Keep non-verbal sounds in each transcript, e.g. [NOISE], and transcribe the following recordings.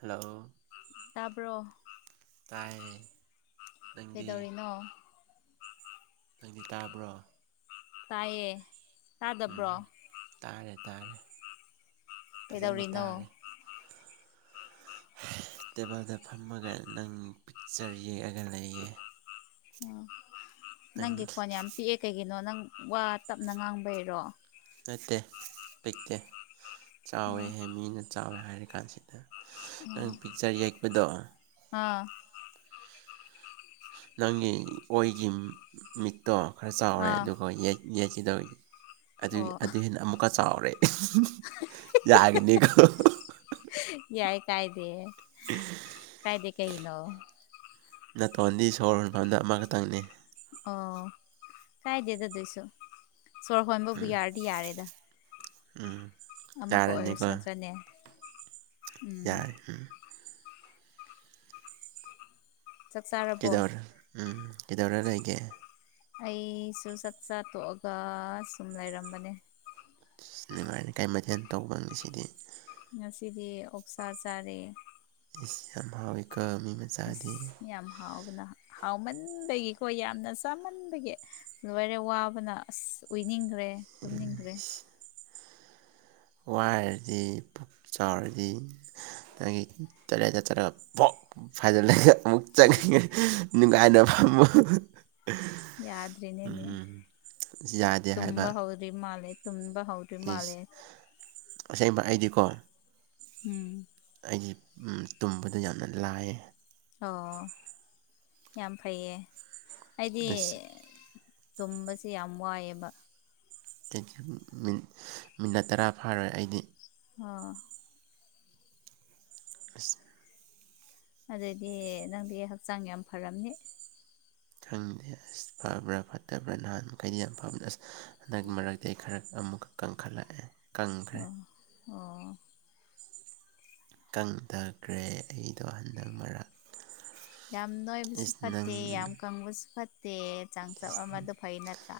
hello ꯇꯥꯕ꯭ꯔꯣ ꯇꯥꯏꯌꯦ ꯅꯪꯗꯤ ꯑꯧ ꯅꯪꯗꯤ ꯇꯥꯕ꯭ꯔꯣ ꯇꯥꯏꯌꯦ ꯎꯝ ꯇꯥꯗꯕ꯭ꯔꯣ ꯇꯥꯔꯦ ꯇꯥꯔꯦ ꯐꯖꯅ ꯀꯩꯗꯧꯔꯤꯅꯣ ꯇꯥꯔꯦ [UNINTELLIGIBLE] ꯇꯦꯕꯜꯗ ꯐꯝꯃꯒ ꯅꯪ ꯄꯤꯛꯆꯔ ꯌꯦꯛꯑꯒ ꯂꯩꯌꯦ ꯑꯣ ꯅꯪꯒꯤ ꯅꯪ ꯈꯣꯟ ꯌꯥꯝ ꯄꯤꯛꯑꯦ ꯀꯩꯒꯤꯅꯣ ꯅꯪ ꯋꯥ ꯇꯞꯅ ꯉꯥꯡꯕꯩꯔꯣ ꯅꯠꯇꯦ ꯂꯩꯇꯦ ꯆꯥꯎꯋꯦꯍꯦ ꯃꯤꯅ ꯆꯥꯎꯋꯦ ꯍꯥꯏꯔꯤ ꯀꯥꯟꯁꯤꯗ ꯎꯝ ꯑꯥ ꯅꯪꯒꯤ ꯑꯣꯏꯒꯤ ꯃꯤꯠꯇꯣ ꯈꯔ ꯆꯥꯎꯔꯦ ꯑꯥ ꯑꯗꯨꯒ ꯌꯦꯠ ꯌꯦꯠꯁꯤꯗ ꯑꯣ ꯑꯗꯨꯒꯤ ꯑꯗꯨ ꯍꯦꯟꯅ ꯑꯃꯨꯛꯀ ꯆꯥꯎꯔꯦ ꯌꯥꯒꯅꯤꯀ ꯌꯥꯏ ꯀꯥꯏꯗꯦ [UNINTELLIGIBLE] ꯀꯥꯏꯗꯦ ꯀꯩꯅꯣ ꯅꯥꯇꯣꯟꯗꯤ ꯁꯣꯔ ꯍꯣꯟꯐꯝꯗ ꯑꯃꯈꯛꯇꯪꯅꯤ ꯑꯣ ꯀꯥꯏꯗꯦꯗ ꯑꯗꯨꯏꯁꯨ ꯁꯣꯔ ꯍꯣꯟꯕꯕꯨ ꯎꯝ ꯌꯥꯔꯗꯤ ꯌꯥꯔꯦꯗ ꯎꯝ ꯑꯃꯈꯛ ꯑꯣꯏꯔꯁꯨ ꯅꯠꯇ꯭ꯔꯅꯦ ꯎꯝ ꯌꯥꯏ ꯎꯝ ꯆꯥꯛ ꯆꯥꯔꯕꯣ ꯀꯦꯗꯧꯔ ꯎꯝ ꯀꯦꯗꯧꯔ ꯂꯩꯒꯦ ꯑꯩꯁꯨ ꯆꯥꯛ ꯆꯥ ꯇꯣꯛꯑꯒ ꯁꯨꯝ ꯂꯩꯔꯝꯕꯅꯦ ꯅꯨꯡꯉꯥꯏꯔꯤ ꯀꯥꯏ ꯃꯊꯦꯜ ꯇꯧꯕ ꯉꯁꯤꯗꯤ ꯉꯁꯤꯗꯤ ꯑꯣꯛꯁꯥ ꯆꯥꯔꯦ ꯏꯁ ꯌꯥꯝ ꯍꯥꯎꯋꯤ ꯀ ꯃꯤ ꯃꯆꯥꯗꯤ ꯑꯁ ꯌꯥꯝ ꯍꯥꯎꯕꯅ ꯍꯥꯎꯃꯟꯕꯒꯤꯀꯣ ꯌꯥꯝꯅ ꯆꯥꯃꯟꯕꯒꯤ ꯂꯣꯏꯔꯦ ꯋꯥꯕꯅ ꯑꯁ ꯎꯅꯤꯡꯈ꯭ꯔꯦ ꯎꯝ ꯋꯥꯏꯔꯗꯤ ꯄꯨꯛ ꯆꯥꯎꯔꯗꯤ ꯅꯪꯒꯤ ꯇꫭꯏꯂꯦꯠꯇ ꯆꯠꯂꯒ ꯄꫭꯛ ꯐꯥꯏꯗꯠꯂꯒ ꯑꯃꯨꯛ ꯆꯪꯅꯤꯡꯉꯦ ꯅꯨꯡꯉꯥꯏꯅ ꯐꯝꯄꯨ ꯌꯥꯗ꯭ꯔꯤ ꯅꯤꯅꯦ ꯌꯥꯗꯦ ꯇꯨꯝꯕ ꯍꯥꯎꯗ꯭ꯔꯤ ꯃꯥꯜꯂꯦ ꯇꯨꯝꯕ ꯍꯥꯎꯗꯔꯤ ꯑꯦꯁ ꯑꯁꯦꯡꯕ ꯑꯩꯗꯤꯀꯣ ꯎꯝ ꯑꯩꯗꯤ ꯎꯝ ꯇꯨꯝꯕꯗ ꯌꯥꯝꯅ ꯂꯥꯏꯌꯦ ꯑꯣ ꯌꯥꯝ ꯐꯩꯌꯦ ꯑꯩꯗꯤ ꯑꯁ ꯇꯨꯝꯕꯁꯦ ꯌꯥꯝ ꯋꯥꯏꯑꯦꯕ ꯃꯤꯅꯤꯠ ꯃꯤꯅꯠ ꯇꯔꯥ ꯐꯥꯔꯣꯏ ꯑꯩꯗꯤ ꯑꯥ ꯑꯁ ꯑꯗꯨꯗꯤ ꯅꯪꯗꯤ ꯍꯛꯆꯥꯡ ꯌꯥꯝ ꯐꯔꯝꯅꯤ ꯈꯪꯗꯦ ꯑꯁ ꯐꯕ꯭ꯔꯥ ꯐꯠꯇꯕ꯭ꯔꯥ ꯅꯍꯥꯟ ꯃꯈꯩꯗꯤ ꯌꯥꯝ ꯐꯕ ꯑꯁ ꯍꯟꯗꯛꯀꯤ ꯃꯔꯛꯇ ꯑꯩ ꯈꯔ ꯑꯃꯨꯛꯀ ꯀꯟꯈꯠꯂꯛꯑꯦ ꯑꯥ ꯑꯣ ꯀꯪꯊꯈ꯭ꯔꯦ ꯑꯩꯗꯣ ꯍꯟꯗꯛ ꯃꯔꯛ ꯌꯥꯝ ꯅꯣꯏꯕꯁꯨ ꯏꯁ ꯅꯪ ꯐꯠꯇꯦ ꯌꯥꯝ ꯀꯪꯕꯁꯨ ꯐꯠꯇꯦ ꯆꯥꯡꯆꯞ ꯏꯁ ꯑꯃꯗꯣ ꯐꯩ ꯅꯠꯇ꯭ꯔꯥ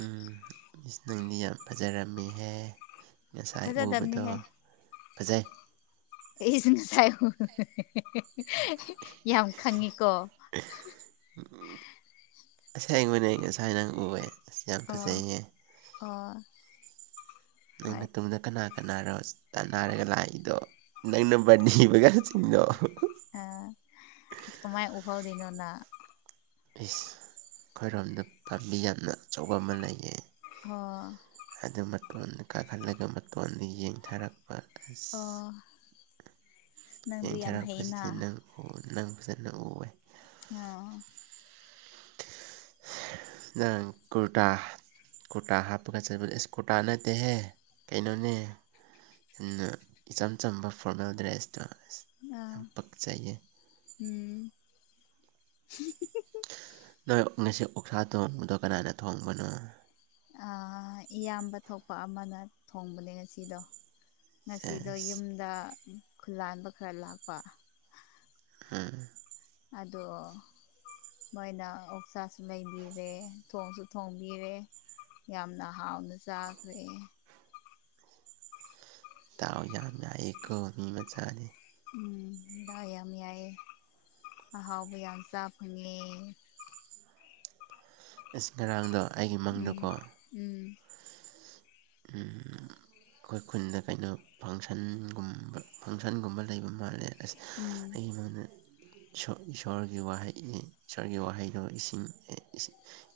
ꯎꯝ ꯏꯁ ꯅꯪꯗꯤ ꯌꯥꯝ ꯐꯖꯔꯝꯃꯤꯍꯦ ꯉꯁꯥꯏ ꯎꯕꯗꯣ ꯐꯖꯗꯕꯅꯤꯍꯦ ꯐꯖꯩ ꯑꯩꯁꯤ ꯉꯁꯥꯏ ꯌꯥꯝ ꯈꯪꯉꯤꯀꯣ ꯑꯁꯦꯡꯕꯅꯦ ꯉꯁꯥꯏ ꯅꯪ ꯎꯑꯦ ꯑꯁ ꯌꯥꯝ ꯑꯣ ꯐꯖꯩꯌꯦ ꯑꯣ ꯍꯣꯏ ꯅꯪꯅ ꯇꯨꯡꯗ ꯀꯅꯥ ꯀꯅꯥꯔꯣ ꯇꯥꯟꯅꯔꯒ ꯂꯥꯛꯏꯗꯣ ꯅꯪ ꯅꯝꯕꯔ ꯅꯤꯕꯒ ꯄꯆꯅ ꯀꯃꯥꯏ ꯎꯍꯧꯔꯤꯅꯣ ꯅꯥꯪ ꯏꯁ ꯑꯩꯈꯣꯏꯔꯣꯝꯗ ꯄꯥꯝꯕꯤ ꯌꯥꯝꯅ ꯑꯆꯧꯕ ꯑꯃ ꯂꯩꯌꯦ ꯑꯣ ꯑꯗꯨ ꯃꯇꯣꯟꯗ ꯀꯥꯈꯠꯂꯒ ꯃꯇꯣꯟꯗ ꯌꯦꯡꯊꯔꯛ ꯑꯣ ꯅꯪꯗꯤ ꯌꯥꯝ ꯍꯩꯅ ꯌꯦꯡꯊꯔꯛꯄꯁꯤꯗꯤ ꯅꯪ ꯅꯪ ꯐꯖꯅ ꯎꯑ ꯑꯣ ꯅꯪ ꯀꯨꯔꯇꯥ ꯀꯨꯔꯇꯥ ꯍꯥꯞꯄꯒ ꯆꯠꯄꯗ ꯑꯦꯁ ꯀꯨꯔꯇꯥ ꯅꯠꯇꯦꯍꯦ ꯀꯩꯅꯣꯅꯦ ꯌꯥꯝꯅ ꯏꯆꯝ ꯆꯝꯕ ꯐꯣꯔꯃꯦꯜ ꯗ꯭ꯔꯦꯁꯇꯣ ꯑꯁ ꯑꯥ ꯌꯥꯝ ꯄꯛꯆꯩꯌꯦ ꯎꯝ ꯅꯣꯏ ꯉꯁꯤ ꯑꯣꯛꯁꯥ ꯊꯣꯡꯕꯗꯣ ꯀꯅꯥꯅ ꯊꯣꯡꯕꯅꯣ ꯏꯌꯥꯝꯕ ꯊꯣꯛꯄ ꯑꯃꯅ ꯊꯣꯡꯕꯅꯦ ꯉꯁꯤꯗꯣ ꯉꯁꯤꯗꯣ ꯁꯦꯁ ꯌꯨꯝꯗ ꯈꯨꯂꯥꯟꯕ ꯈꯔ ꯂꯥꯛꯄ ꯎꯝ ꯑꯗꯣ ꯃꯣꯏꯅ ꯑꯣꯛꯁꯥꯁꯨ ꯂꯩꯕꯤꯔꯦ ꯊꯣꯡꯁꯨ ꯊꯣꯡꯕꯤꯔꯦ ꯌꯥꯝꯅ ꯍꯥꯎꯅ ꯆꯥꯈ꯭ꯔꯦ ꯇꯥꯎ ꯌꯥꯝꯅꯏ ꯀ ꯃꯤ ꯃꯆꯥꯅꯤ ꯎꯝ ꯑ ꯑꯌꯥꯝ ꯃ ꯌꯥꯏ ꯑꯍꯥꯎꯕꯌꯥꯝ ꯆꯐꯨꯉꯤ ꯑꯁ ꯉꯔꯥꯡꯗꯣ ꯑꯩꯒꯤ ꯎꯝ ꯃꯪꯗꯣꯀꯣ ꯎꯝ ꯎꯝ ꯑꯩꯈꯣꯏ ꯈꯨꯟꯗ ꯀꯩꯅꯣ ꯐꯪꯁꯟꯒꯨꯝꯕ ꯐꯪꯁꯟꯒꯨꯝꯕ ꯂꯩꯕ ꯃꯥꯜꯂꯦ ꯑꯁ ꯎꯝ ꯑꯩ ꯏꯃꯅ ꯏꯁꯣꯔꯒꯤ ꯋꯥꯍꯩ ꯏꯁꯣꯔꯒꯤ ꯋꯥꯍꯩꯗꯣ ꯏꯁꯤꯡ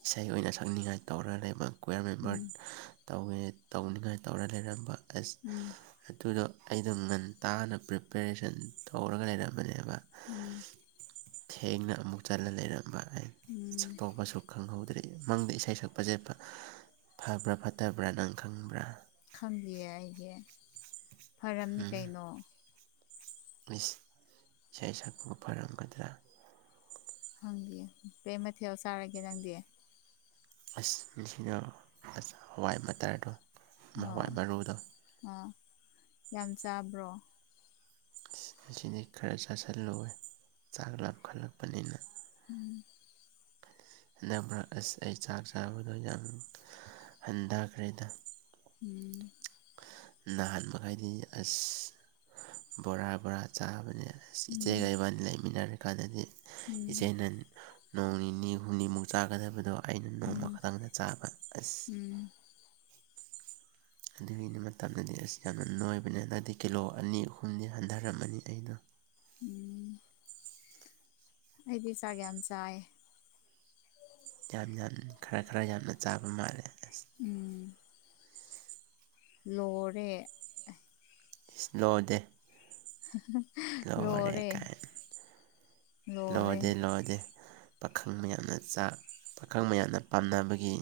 ꯏꯁꯩ ꯑꯣꯏꯅ ꯁꯛꯅꯤꯡꯉꯥꯏ ꯇꯧꯔ ꯂꯩꯕ ꯀꯀ꯭ꯋꯥꯔ ꯃꯦꯝꯕꯔ ꯎꯝ ꯇꯧꯋꯦ ꯇꯧꯅꯤꯡꯉꯥꯏ ꯇꯧꯔ ꯂꯩꯔꯝꯕ ꯑꯁ ꯎꯝ ꯑꯗꯨꯗꯣ ꯑꯩꯗꯣ ꯉꯟ ꯇꯥꯅ ꯄ꯭ꯔꯤꯄꯦꯔꯦꯁꯟ ꯇꯧꯔꯒ ꯂꯩꯔꯝꯕꯅꯦꯕ ꯎꯝ ꯊꯦꯡꯅ ꯑꯃꯨꯛ ꯆꯂ ꯂꯩꯔꯝꯕ ꯑꯩ ꯁ ꯎꯝ ꯇꯣꯛꯄꯁꯨ ꯈꯪꯍꯧꯗ꯭ꯔꯦ ꯃꯪꯗ ꯏꯁꯩ ꯁꯛꯄꯁꯦ ꯐꯕ꯭ꯔꯥ ꯐꯠꯇꯕ꯭ꯔꯥ ꯅꯪ ꯈꯪꯕ꯭ꯔꯥ ꯈꯪꯕꯤꯌꯦ ꯑꯩꯒꯤ ꯐꯔꯝꯅꯤ ꯀꯩꯅꯣ ꯏꯁꯩ ꯁꯛꯄꯕꯨ ꯐꯔꯝꯒꯗ꯭ꯔꯥ ꯍꯪꯒ ꯀꯩ ꯃꯊꯦꯜ ꯆꯥꯔꯒꯦ ꯅꯪꯗꯤ ꯑꯁꯅ ꯍꯋꯥꯏ ꯃꯇꯇꯔꯗꯣ ꯑꯥ ꯍꯋꯥꯏ ꯃꯔꯨꯗꯣ ꯑꯥ ꯌꯥꯝ ꯆꯥꯕ꯭ꯔꯣ ꯃꯁꯤꯗꯤꯩ ꯈꯔ ꯆꯥꯁꯤꯜꯂꯣꯏ ꯆꯥꯛ ꯂꯥꯞꯈꯠꯂꯛꯄꯅꯤꯅ ꯎꯝ ꯟꯛ ꯑꯁ ꯑꯩ ꯆꯥꯛ ꯆꯥꯕꯗꯣ ꯌꯥꯝ ꯍꯟꯊꯈ꯭ꯔꯦꯗ ꯎꯝ ꯅꯍꯥꯟ ꯃꯈꯩꯗꯤ ꯑꯁ ꯕꯣꯔꯥ ꯕꯣꯔꯥ ꯆꯥꯕꯅꯦ ꯑ ꯎꯝ ꯏꯆꯦꯒ ꯏꯕꯥꯅꯤ ꯂꯩꯃꯤꯟꯅꯔ ꯀꯥꯟꯗꯗꯤ ꯎꯝ ꯏꯆꯦꯅ ꯅꯣꯡ ꯅꯤꯅꯤ ꯍꯨꯝꯅꯤꯃꯨꯛ ꯆꯥꯒꯗꯕꯗꯣ ꯑꯩꯅ ꯅꯣꯡꯃ ꯎꯝ ꯈꯛꯇꯪꯗ ꯆꯥꯕ ꯑꯁ ꯎꯝ ꯑꯗꯨꯒꯤꯅꯤ ꯃꯇꯝꯗꯗꯤ ꯑꯁ ꯌꯥꯝꯅ ꯅꯣꯏꯕꯅꯦ ꯍꯟꯗꯛꯇꯗꯤ ꯀꯤꯂꯣ ꯑꯅꯤ ꯑꯍꯨꯝꯗꯤ ꯍꯟꯊꯔꯝꯃꯅꯤ ꯑꯩꯗꯣ ꯎꯝ [UNINTELLIGIBLE] [INAUDIBLE] ꯑꯩꯗꯤ ꯆꯥꯛ ꯀ ꯌꯥꯝ ꯆꯥꯏ ꯌꯥꯝ ꯌꯥꯝ ꯈꯔ ꯈꯔ ꯌꯥꯝꯅ ꯆꯥꯕ ꯃꯥꯜꯂꯦ ꯑꯁ ꯎꯝ [UNINTELLIGIBLE] [INAUDIBLE] ꯂꯣꯔꯦ [UNINTELLIGIBLE] [INAUDIBLE] ꯏꯁꯂꯣ ꯗꯦ [UNINTELLIGIBLE] [INAUDIBLE] [UNINTELLIGIBLE] [INAUDIBLE] ꯂꯔꯦ ꯀꯥꯏ ꯂꯣꯔꯦ ꯂꯣꯗꯦ ꯂꯣꯗꯦ [INAUDIBLE] ꯄꯥꯈꯪ ꯃꯌꯥꯝꯅ ꯆꯥꯛ ꯄꯥꯈꯪ ꯃꯌꯥꯝꯅ ꯄꯥꯝꯅꯕꯒꯤ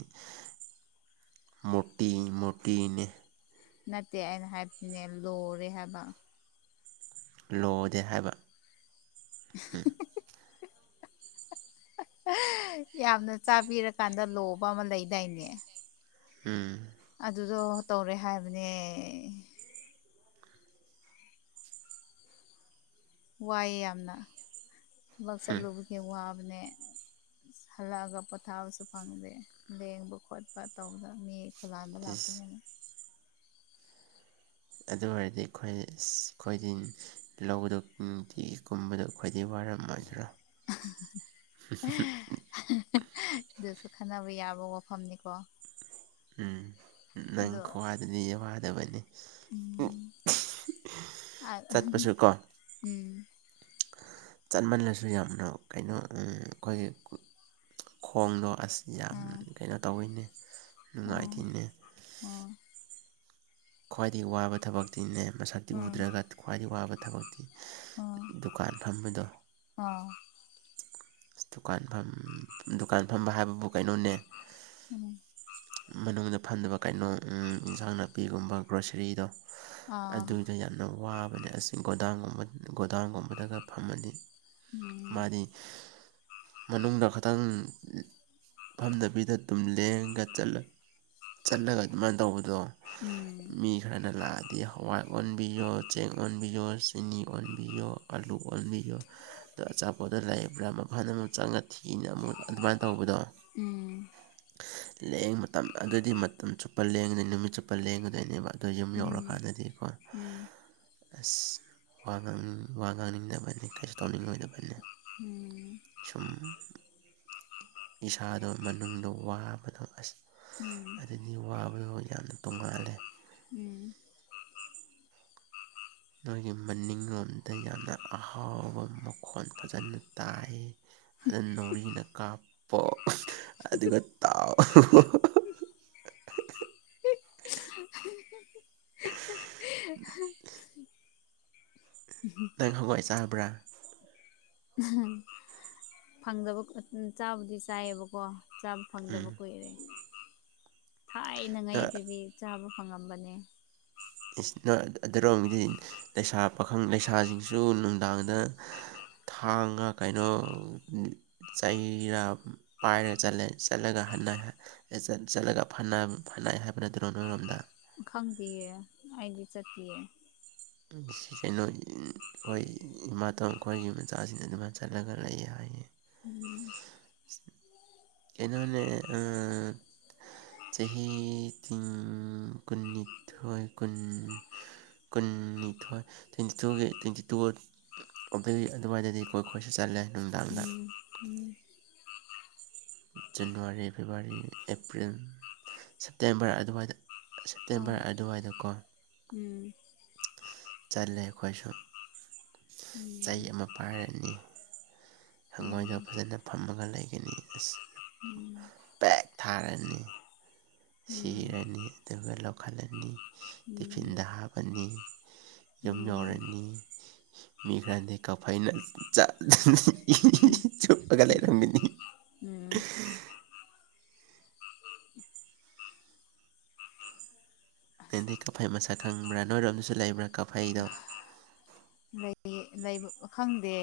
ꯃꯣꯇꯤ ꯃꯣꯇꯅꯦ ꯅꯠꯇꯦ ꯑꯩꯅ ꯍꯥꯏꯕꯕꯁꯤꯅꯦ ꯂꯔꯦ ꯍꯥꯏꯕ ꯂꯣꯗꯦ ꯍꯥꯏꯕ [INAUDIBLE] [UNINTELLIGIBLE] [INAUDIBLE] ꯌꯥꯝꯅ ꯆꯥꯕꯤꯔꯀꯥꯟꯗ ꯂꯣꯕ ꯑꯃ ꯂꯩꯗꯥꯏꯅꯦ ꯑꯥ [UNINTELLIGIBLE] [INAUDIBLE] ꯑꯗꯨꯗꯣ ꯇꯧꯔꯦ ꯍꯥꯏꯕꯅꯦ ꯋꯥꯏꯑꯦ ꯌꯥꯝꯅ ꯊꯕꯛ ꯆꯠꯂꯨꯕꯒꯤ ꯋꯥꯕꯅꯦ ꯍꯜꯂꯛꯑꯒ ꯄꯣꯊꯥꯕꯁꯨ ꯐꯪꯗꯦ ꯂꯦꯡꯕ ꯈꯣꯠꯄ ꯇꯧꯕꯗ ꯃꯤ ꯈꯨꯂꯥꯏꯕꯂ ꯏꯁ ꯈꯅꯦꯅ ꯑꯗꯨ ꯑꯣꯏꯔꯗꯤ ꯑꯩꯈꯣꯏ ꯑꯩꯈꯣꯏꯗꯤ ꯂꯧꯗꯨ ꯅꯨꯡꯇꯤꯒꯤ ꯀꯨꯝꯕꯗꯣ ꯑꯩꯈꯣꯏꯗꯤ ꯋꯥꯔꯝ ꯃꯥꯖꯔꯥ [UNINTELLIGIBLE] [INAUDIBLE] ꯑꯗꯨꯁꯨ ꯈꯟꯅꯕ ꯌꯥꯕ ꯋꯥꯐꯝꯅꯤꯀꯣ ꯎꯝ ꯅꯪ ꯑꯗꯣ ꯈ꯭ꯋꯥꯗꯗꯤ ꯋꯥꯗꯕꯅꯤ ꯎꯝ ꯑ ꯆꯠꯄꯁꯨ ꯀꯣ ꯎꯝ [UNINTELLIGIBLE] [INAUDIBLE] ꯆꯠꯃꯜꯂꯁꯨ ꯌꯥꯝꯅ ꯀꯩꯅꯣ ꯑꯩꯈꯣꯏꯒꯤ ꯈꯣꯡꯗꯣ ꯑꯁ ꯌꯥꯝ ꯑꯥ ꯀꯩꯅꯣ ꯇꯧꯋꯤꯅꯦ ꯅꯨꯡꯉꯥꯏꯇꯣꯏꯅꯦ ꯑꯣ [UNINTELLIGIBLE] [INAUDIBLE] ꯈ꯭ꯋꯥꯏꯗꯒꯤ ꯋꯥꯕ ꯊꯕꯛ ꯛꯇꯤꯅꯦ ꯃꯁꯛꯇꯤ ꯎꯗ꯭ꯔꯒ ꯈ꯭ꯋꯥꯏꯗꯗꯒꯤ ꯋꯥꯕ ꯊꯕꯛꯇꯤ ꯗꯨꯀꯥꯟ ꯐꯝꯕꯗꯣ ꯑꯥ [UNINTELLIGIBLE] [INAUDIBLE] ꯑ ꯗꯨꯀꯥꯟ ꯗꯨꯀꯥꯟ ꯐꯝꯕ ꯍꯥꯏꯕꯕꯨ ꯀꯩꯅꯣꯅꯦ ꯎꯝ ꯎꯝ ꯃꯅꯨꯡꯗ ꯐꯟꯗꯕ ꯀꯩꯅꯣ ꯏꯟꯁꯥꯡ ꯅꯥꯄꯤꯒꯨꯝꯕ ꯒ꯭ꯔꯣꯁꯔꯤꯗꯣ ꯑꯥ ꯎꯝ ꯑꯥ ꯑꯗꯨꯏꯗꯣ ꯌꯥꯝꯅ ꯋꯥꯕꯅꯦ ꯑꯁꯤ ꯒꯣꯗꯥꯡꯒꯨꯝꯕꯗ ꯒꯣꯗꯥꯎꯟꯒꯨꯝꯕꯗꯒ ꯐꯝꯃꯅꯤ ꯎꯝ ꯃꯥꯗꯤ ꯃꯅꯨꯡꯗ ꯈꯤꯇꯪ ꯐꯝꯗꯕꯤꯗ ꯑꯗꯨꯝ ꯂꯦꯡꯒ ꯆꯠꯂꯒ ꯑꯗꯨꯃꯥꯏꯅ ꯇꯧꯕꯗꯣ ꯎꯝ ꯃꯤ ꯈꯔꯅ ꯂꯥꯛꯑꯗꯤ ꯍꯋꯥꯏ ꯑꯣꯟꯕꯤꯌꯣ ꯆꯦꯡ ꯑꯣꯟꯕꯤꯌꯣ ꯆꯤꯅꯤ ꯑꯣꯟꯕꯤꯌꯣ ꯑꯥꯂꯨ ꯑꯣꯟꯕꯤꯌꯣ ꯑꯗꯣ ꯑꯆꯥꯄꯣꯠꯠꯇ ꯂꯥꯏꯌꯦꯕ꯭ꯔꯥ ꯑꯃ ꯐꯅ ꯑꯃꯛ ꯆꯪꯉ ꯊꯤꯅ ꯑꯃꯨꯛ ꯑꯗꯨꯃꯥꯏꯅ ꯇꯧꯕꯗꯣ ꯎꯝ ꯂꯦꯡ ꯃꯇꯝ ꯑꯗꯨꯗꯤ ꯃꯇꯝ ꯆꯨꯞꯄ ꯂꯦꯡꯒꯗꯣꯏ ꯅꯨꯃꯤꯠ ꯆꯨꯞꯄ ꯂꯦꯡꯒꯗꯣꯏꯅꯦꯕ ꯑꯗꯣ ꯌꯨꯝ ꯎꯝ ꯌꯧꯔꯀꯥꯟꯗꯗꯤꯀꯣ ꯎꯝ ꯑꯁ ꯋꯥ ꯉꯥꯡꯅꯤꯡ ꯋꯥ ꯉꯥꯡꯅꯤꯡꯗꯕꯅꯤ ꯀ ꯇꯧꯅꯤꯡꯗꯕ ꯎꯝ ꯁꯨꯝ ꯏꯁꯥꯗꯣ ꯃꯅꯨꯡꯗꯣ ꯋꯥꯕꯗꯣ ꯑꯁ ꯎꯝ ꯑꯦꯅꯤ ꯋꯥꯕꯗꯣ ꯌꯥꯝꯅ ꯇꯣꯡꯉꯥꯜꯂꯦ ꯎꯝ ꯅꯣꯏꯒꯤ ꯃꯅꯤꯡꯂꯣꯝꯗ ꯌꯥꯝꯅ ꯑꯍꯥꯎꯕ ꯃꯈꯣꯟ ꯐꯖꯅ ꯇꯥꯏ ꯑꯗꯨ ꯅꯣꯔꯤꯅ ꯀꯥꯞꯄꯣ ꯑꯗꯨꯒ ꯇꯥꯎ [UNINTELLIGIBLE] ꯅꯪ ꯍꯉꯣꯏ ꯆꯕ꯭ꯔꯥ ꯐꯪꯗꯕ ꯆꯥꯕꯨꯗꯤ ꯆꯥꯏꯌꯦꯕꯀꯣ ꯐꯪꯗꯕ ꯎꯝ ꯀꯨꯏꯔꯦ ꯅꯣꯏ ꯊꯥꯏꯅꯉꯩꯗꯗꯤ ꯆꯥꯕ ꯐꯪꯉꯝꯕꯅꯦ ꯢꯁ ꯅꯣꯢ ꯑꯗꯨꯔꯣꯝꯒꯤꯗꯤ ꯂꯩꯁꯥ ꯄꯥꯈꯪ ꯂꯩꯁꯥꯁꯤꯡꯁꯨ ꯅꯨꯡꯗꯥꯡꯗ ꯊꯥꯡꯉ ꯀꯩꯅꯣ ꯆꯩꯔ ꯄꯥꯏꯔ ꯆꯠꯂꯦ ꯆꯠꯂꯒ ꯍꯟꯅ ꯑꯦꯖꯟ ꯆꯠꯂꯒ ꯐꯅ ꯐꯅꯩ ꯍꯥꯏꯕ ꯅꯠꯇꯔꯣ ꯅꯣꯏ ꯔꯣꯝꯗ ꯈꯪꯗꯌꯦ ꯑꯩꯗꯤ ꯆꯠꯇꯤꯌꯦ ꯁꯤ ꯀꯩꯅꯣ ꯑꯩꯈꯣꯏ ꯏꯃꯥꯇꯣꯟ ꯑꯩꯈꯣꯏꯒꯤ ꯃꯆꯥꯁꯤꯅ ꯑꯗꯨꯃꯥꯏꯅ ꯆꯠꯂꯒ ꯂꯩꯌꯦ ꯍꯥꯏꯌꯦ ꯎꯝ ꯀꯩꯅꯣꯅꯦ ꯑꯥ ꯆꯍꯤ ꯎꯜ ꯀꯨꯟꯅꯤꯊꯣꯏ ꯀꯨꯟ ꯀꯨꯟꯅꯤꯊꯣꯏ ꯇ꯭ꯋꯦꯟꯇꯤ ꯇꯨꯒꯤ ꯇ꯭ꯋꯦꯟꯇꯤ ꯇꯨ ꯑꯗꯨꯒꯤ ꯑꯗꯨꯋꯥꯏꯗꯗꯤ ꯈꯣꯢ ꯀꯣꯏꯆꯠ ꯆꯠꯂꯦ ꯅꯨꯡꯗꯥꯡꯗ ꯎꯝ ꯎꯝ ꯖꯅꯋꯥꯔꯤ ꯐꯦꯕꯋꯥꯔꯤ ꯑꯦꯄ꯭ꯔꯤꯜ ꯁꯦꯞꯇꯦꯝꯕꯔ ꯑꯗꯨꯋꯥꯏꯗ ꯑꯥ ꯁꯦꯞꯇꯦꯝꯕꯔ ꯑꯗꯨꯋꯥꯏꯗ ꯀꯣ ꯎꯝ ꯆꯠꯂꯦ ꯑꯩꯈꯣꯏꯁꯨ ꯆꯩ ꯑꯃ ꯄꯥꯏꯔꯅꯤ ꯎꯝ ꯍꯪꯉꯣꯏꯗꯣ ꯐꯖꯅ ꯐꯝꯃꯒ ꯂꯩꯒꯅꯤ ꯑꯁ ꯎꯝ ꯄꯦꯛ ꯊꯥꯔꯅꯤ ꯎꯝ ꯎꯝ ꯁꯤꯔꯅꯤ ꯑꯗꯨꯒ ꯂꯧꯈꯠꯂꯅꯤ ꯎꯝ ꯇꯤꯐꯤꯟꯗ ꯍꯥꯞꯄꯅꯤ ꯌꯨꯝ ꯎꯝ ꯌꯧꯔꯅꯤ ꯃꯤ ꯈꯔꯗꯤ ꯀꯐꯩꯅ ꯆꯠꯂꯅꯤ ꯏ ꯎꯝ ꯎꯝ ꯆꯨꯞꯂꯒ ꯂꯩꯔꯝꯒꯥꯅꯤ ꯎꯝ ꯑꯁ ꯅꯪꯗꯤ ꯀꯥꯐꯩ ꯃꯁꯛ ꯈꯪꯕ꯭ꯔꯥ ꯅꯣꯏ ꯔꯣꯝꯗꯁꯨ ꯂꯩꯕ꯭ꯔꯥ ꯀꯥꯐꯩ ꯂꯩ ꯂꯩꯕꯨ ꯈꯪꯗꯦ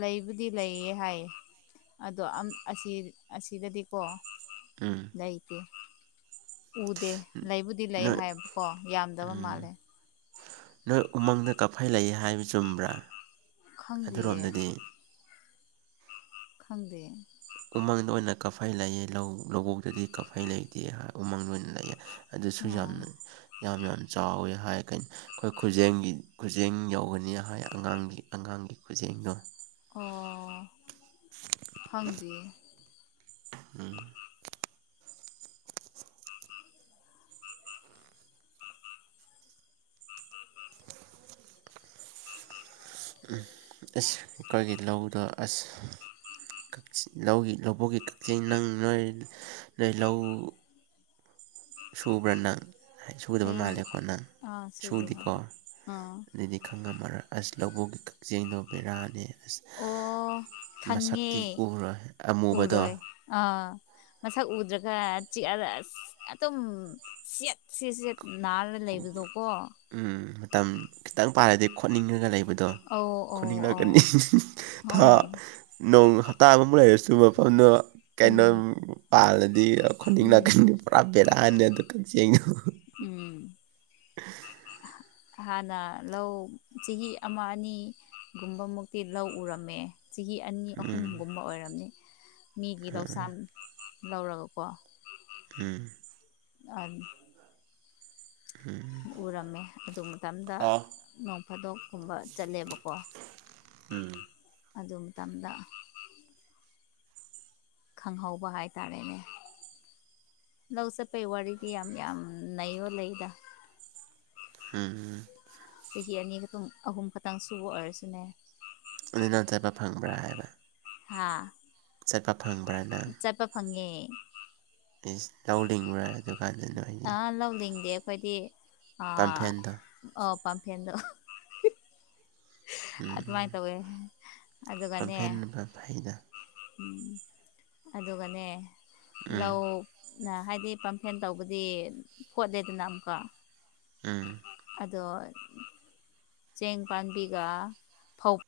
ꯂꯩꯕꯨꯗꯤ ꯂꯩꯌꯦ ꯍꯥꯏꯌꯦ ꯑꯗꯣ ꯑꯝ ꯑꯁꯤ ꯑꯁꯤꯗꯗꯤꯀꯣ ꯎꯝ ꯂꯩꯇꯦ ꯎꯗꯦ ꯂꯩꯕꯨꯗꯤ ꯂꯩ ꯅꯣꯏ ꯍꯥꯏꯌꯦꯕꯀꯣ ꯌꯥꯝꯗꯕ ꯎꯝ ꯃꯥꯜꯂꯦ ꯅꯣꯏ ꯎꯃꯪꯗ ꯀꯞꯐꯩ ꯂꯩꯌꯦ ꯍꯥꯏꯌꯦ ꯆꯨꯝꯕ꯭ꯔꯥ ꯈꯪꯗꯤꯌꯦ ꯑꯗꯨꯔꯣꯝꯗꯗꯤ ꯈꯪꯗꯦ ꯎꯃꯪꯗ ꯑꯣꯏꯅ ꯀꯥꯐꯩ ꯂꯩꯌꯦ ꯂꯧ ꯂꯧꯕꯣꯛꯇꯗꯤ ꯀꯥꯐꯩ ꯂꯩꯇꯦ ꯎꯃꯪꯗ ꯑꯣꯏꯅ ꯂꯩꯑꯦ ꯑꯗꯨꯁꯨ ꯑꯣ ꯌꯥꯝꯅ ꯌꯥꯝ ꯌꯥꯝ ꯆꯥꯎꯋꯦ ꯍꯥꯏꯔ ꯀꯩꯅ ꯑꯩꯈꯣꯏ ꯈꯨꯖꯦꯡꯒꯤ ꯈꯨꯖꯦꯡ ꯌꯧꯒꯅꯤ ꯍꯥꯏ ꯑꯉꯥꯡꯒꯤ ꯑꯉꯥꯡꯒꯤ ꯈꯨꯖꯦꯡꯗꯣ ꯑꯣ ꯈꯪꯗꯤꯌꯦ ꯎꯝ [INAUDIBLE] ꯎꯝ ꯑꯁ ꯑꯩꯈꯣꯏꯒꯤ ꯂꯧꯗꯣ ꯑꯁ ꯂꯧꯒꯤ ꯂꯧꯕꯨꯛꯒꯤ ꯀꯛꯆꯤꯡ ꯅꯪ ꯅꯣꯏ ꯅꯣꯏ ꯂꯧ ꯁꯨꯕ꯭ꯔ ꯅꯪ ꯍꯥꯏꯗꯤ ꯁꯨꯗꯕ ꯑꯩ ꯃꯥꯜꯂꯦꯀꯣ ꯅꯪ ꯑꯥ ꯁꯨꯒꯤ ꯍꯣꯏ ꯁꯨꯗꯤꯀꯣ ꯑꯥ ꯑꯗꯨꯗꯤ ꯈꯪꯉꯝꯃꯔꯣꯏ ꯑꯁ ꯂꯧꯕꯨꯛꯒꯤ ꯀꯛꯆꯤꯡꯗꯣ ꯕꯦꯔꯥꯅꯦ ꯑꯁ ꯑꯣ ꯈꯪꯉꯦ ꯃꯁꯛꯇꯤ ꯎꯔꯣꯏ ꯑꯃꯨꯕꯗꯣ ꯎꯔꯣꯏ ꯑꯥ ꯃꯁꯥꯛ ꯎꯗ꯭ꯔꯒ ꯆꯤꯛꯑꯒ ꯑꯁ ꯑꯗꯨꯝ ꯁꯦꯠ ꯁꯦꯠꯁꯦ ꯅꯥꯔ ꯂꯩꯕꯗꯣꯀꯣ ꯎꯝ ꯃꯇꯝ ꯈꯤꯇꯪ ꯄꯥꯔꯗꯤ ꯈꯣꯠꯅꯤꯡꯉꯒ ꯂꯩꯕ ꯍꯥꯏꯗꯣ ꯑꯧ ꯑꯧ ꯑꯧ ꯈꯣꯅꯤꯡꯂꯛꯀꯅꯤ [UNINTELLIGIBLE] ꯊꯥ ꯑꯧ ꯅꯣꯡ ꯍꯞꯇꯥ ꯑꯃꯃꯨꯛ ꯂꯩꯔꯁꯤ [UNINTELLIGIBLE] ꯀꯩꯅꯣ ꯎꯝ ꯄꯥꯜꯂꯗꯤ ꯈꯣꯅꯤꯡ ꯎꯝ ꯂꯥꯛꯀꯟꯗꯤ ꯄꯨꯔꯥ ꯕꯦꯔꯥꯅꯤ ꯑꯗꯨ ꯀꯛꯆꯤꯡꯗꯨ ꯎꯝ ꯍꯥꯟꯅ ꯂꯧ ꯆꯍꯤ ꯑꯃ ꯑꯅꯤ ꯒꯨꯝꯕ ꯃꯨꯛꯇꯤ ꯂꯧ ꯎꯔꯝꯃꯦ ꯆꯍꯤ ꯑꯅꯤ ꯎꯝ ꯑꯍꯨꯝꯒꯨꯝꯕ ꯑꯣꯏꯔꯝꯅꯤ ꯃꯤꯒꯤ ꯂꯧꯁꯥꯟ ꯂꯧꯔꯒ ꯀꫭ ꯎꯝ ꯑꯝ ꯎꯔꯝꯃꯦ ꯑꯗꯨ ꯃꯇꯝꯗ ꯑꯣ ꯅꯣꯡ ꯐꯥꯗꯣꯛꯀꯨꯝꯕ ꯆꯠꯂꯦꯕꯀꯣ ꯎꯝ ꯑꯗꯨ ꯃꯇꯝꯗ ꯈꯪꯍꯧꯕ ꯍꯥꯏꯇꯥꯔꯦꯅꯦ ꯂꯧꯁꯄꯩ ꯋꯥꯔꯤꯗꯤ ꯌꯥꯝ ꯌꯥꯝ ꯅꯩꯕ ꯂꯩꯗ ꯎꯝ ꯆꯍꯤ ꯑꯅꯤꯈꯛꯇꯪ ꯑꯍꯨꯝ ꯈꯛꯇꯪ ꯁꯨꯕ ꯑꯣꯏꯔꯁꯨꯅꯦ ꯑꯗꯨ ꯅꯪ ꯆꯦꯠꯕ ꯐꯪꯕ꯭ꯔꯥ ꯍꯥꯏꯕ ꯍꯥꯥ ꯆꯠꯄ ꯐꯪꯕ꯭ꯔ ꯅꯪ ꯐꯪꯉꯦ ꯏꯁ ꯂꯧ ꯂꯤꯡꯕ꯭ꯔꯥ ꯑꯗꯨ ꯑ ꯂꯧꯅꯤꯡꯗꯦ ꯑꯩꯈꯣꯏꯗꯤ ꯑ ꯄꯥꯝꯐꯦꯟꯗꯣ ꯑꯣ ꯄꯝꯄꯦꯟ ꯑꯗꯨ ꯑꯃꯥꯏ ꯎꯝ ꯇꯧꯋꯦ ꯑꯗꯨꯒꯅꯦ ꯌꯥꯝ ꯐꯩꯗ ꯎꯝ ꯑꯗꯨꯒꯅꯦ ꯎꯝ ꯂꯧ ꯍꯥꯏꯗꯤ ꯄꯝꯐ꯭ꯂꯦꯟ ꯇꯧꯕꯗꯤ ꯐꯣꯠꯂꯦꯗꯅ ꯑꯃꯨꯛꯀ ꯎꯝ ꯑꯗꯣ ꯆꯦꯡ ꯄꯥꯝꯕꯤꯒ ꯐꯧ